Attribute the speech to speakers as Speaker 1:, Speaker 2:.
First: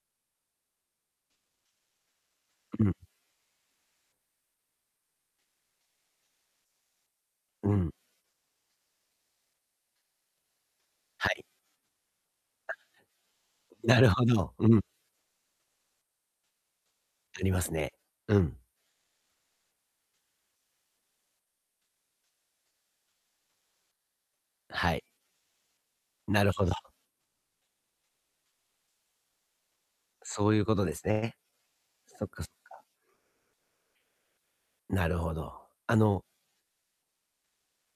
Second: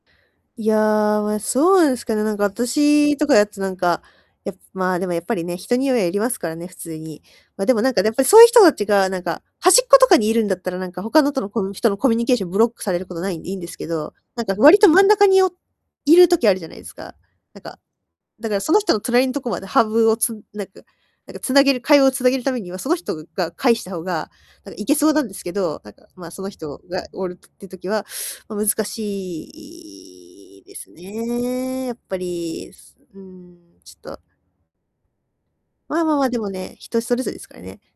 Speaker 1: いや、まあ、そうなんすかね、なんか
Speaker 2: うん。
Speaker 1: 私とかだとなんか、やっぱ、まあ、でもやっぱりね、人にはよりますからね、普通に。まあ、
Speaker 2: う
Speaker 1: でも
Speaker 2: ん。
Speaker 1: なんかやっぱりそういう人達がなんか、端っことかにいるんだったら、なんか他
Speaker 2: は
Speaker 1: のと
Speaker 2: い。
Speaker 1: のこの人のコミュニケーションブロックされることは無いんでいいんですけ
Speaker 2: なる
Speaker 1: ど、
Speaker 2: ほ
Speaker 1: なん
Speaker 2: ど。
Speaker 1: か
Speaker 2: う
Speaker 1: 割
Speaker 2: ん。
Speaker 1: と真ん中においる時あるじゃないすか？
Speaker 2: あり
Speaker 1: なん
Speaker 2: ます
Speaker 1: か、
Speaker 2: ね。う
Speaker 1: だか
Speaker 2: ん。
Speaker 1: らその人の隣のところまでハブをつなんかなんか繋げる会話を繋げるためには、その人ぐが返した方が、なんかい
Speaker 2: は
Speaker 1: け
Speaker 2: い。
Speaker 1: そうなんですけど、なんか、まあ、そ
Speaker 2: な
Speaker 1: の
Speaker 2: るほど。
Speaker 1: 人がおるっていう時はまあ、難しい
Speaker 2: そう
Speaker 1: い
Speaker 2: い
Speaker 1: い
Speaker 2: うこ
Speaker 1: で
Speaker 2: と
Speaker 1: す
Speaker 2: ですね。
Speaker 1: ね。やっぱ
Speaker 2: そっかそっ
Speaker 1: り。
Speaker 2: か。
Speaker 1: すうん。ちょっと
Speaker 2: なるほど。あ
Speaker 1: まあまあま
Speaker 2: の
Speaker 1: あ、でもね、人それぞれすからね。